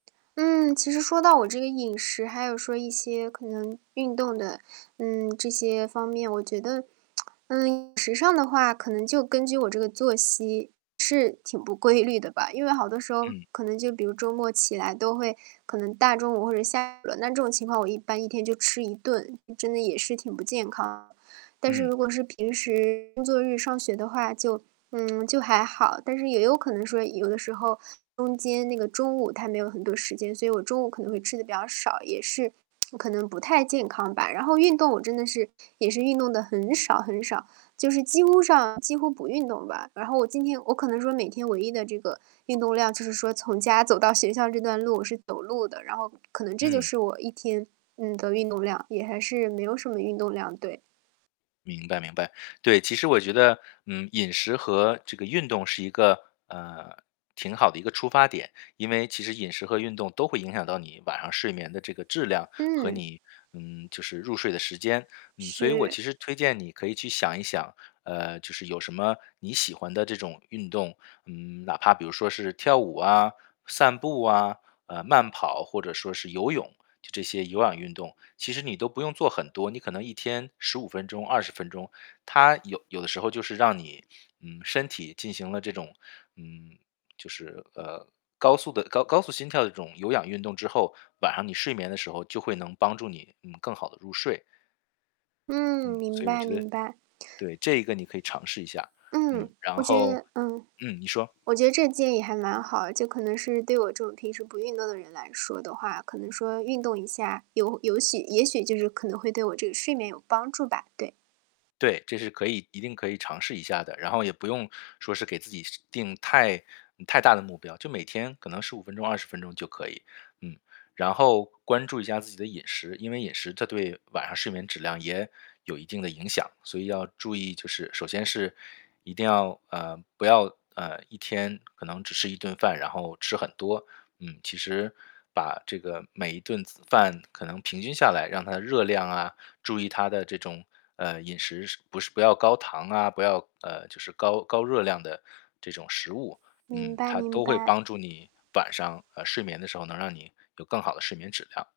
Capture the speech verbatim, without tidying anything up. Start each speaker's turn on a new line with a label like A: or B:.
A: 嗯，其实说到我这个饮食，还有说一些可能运动的，嗯，这些方面，我觉得 嗯，饮食上的话，可能就根据我这个作息，是挺不规律的吧。因为好多时候，
B: 嗯。
A: 可能就比如周末起来都会可能大中午或者下午了，那这种情况我一般一天就吃一顿，嗯，真的也是挺不健康的。但是
B: 嗯。
A: 如果是平时工作日上学的话，就嗯，就还好，但是也有可能说有的时候，中间那个中午它没有很多时间，所以我中午可能会吃得比较少，也是 我可能不太健康吧。然后运动我真的是，也是运动得很少很少，就是几乎上几乎不运动吧。然后我今天我可能说每天唯一的这个运动量就是说从家走到学校这段路是走路的，然后可能这就
B: 嗯。
A: 是我一天，嗯，的运动量，也还是没有什么运动量，对。
B: 明白明白，对，其实我觉得，嗯，饮食和这个运动是一个，嗯，挺好的一个出发点，因为其实饮食和运动都会影响到你晚上睡眠的这个质量，和
A: 嗯。
B: 你，嗯，就是入睡的时间。嗯，所以我
A: 是。
B: 其实推荐你可以去想一想，呃，就是有什么你喜欢的这种运动，嗯，哪怕比如说是跳舞啊、散步啊，呃，慢跑或者说是游泳，就这些有氧运动。其实你都不用做很多，你可能一天十五分钟、二十分钟，它有有的时候就是让你，嗯，身体进行了这种，嗯，就是，呃，高速的高高速心跳的这种有氧运动之后，晚上你睡眠的时候就会能帮助你，嗯，更好地入睡。
A: 嗯，
B: 嗯，
A: 明
B: 所以我
A: 白
B: 觉得
A: 明白。
B: 对，这一个你可以尝试一下，嗯。
A: 嗯，
B: 然
A: 我觉
B: 后
A: 得嗯。
B: 嗯，你说。
A: 我觉得这建议还蛮好，就可能是对我这种平时不运动的人来说的话，可能说运动一下，有有喜也许就是可能会对我这个睡眠有帮助吧？对。
B: 对，这是可以一定可以尝试一下的，然后也不用说是给自己是定太嗯，太大的目标，就每天可能十五分钟、二十分钟就可以，嗯。然后关注一下自己的饮食，因为饮食这对晚上睡眠质量也有一定的影响，所以要注意就是首先是，一定要呃，不要，呃，一天可能只吃一顿饭，然后吃很多，嗯。其实把这个每一顿饭可能平均下来，让它的热量啊，注意它的这种，呃，饮食是不是不要高糖啊，不要，呃，就是高高热量的这种食物。
A: 明
B: 嗯，
A: 白
B: 它
A: 明
B: 都会
A: 白。
B: 帮助你晚上，呃，睡眠的时候能让你有更好的睡眠质量。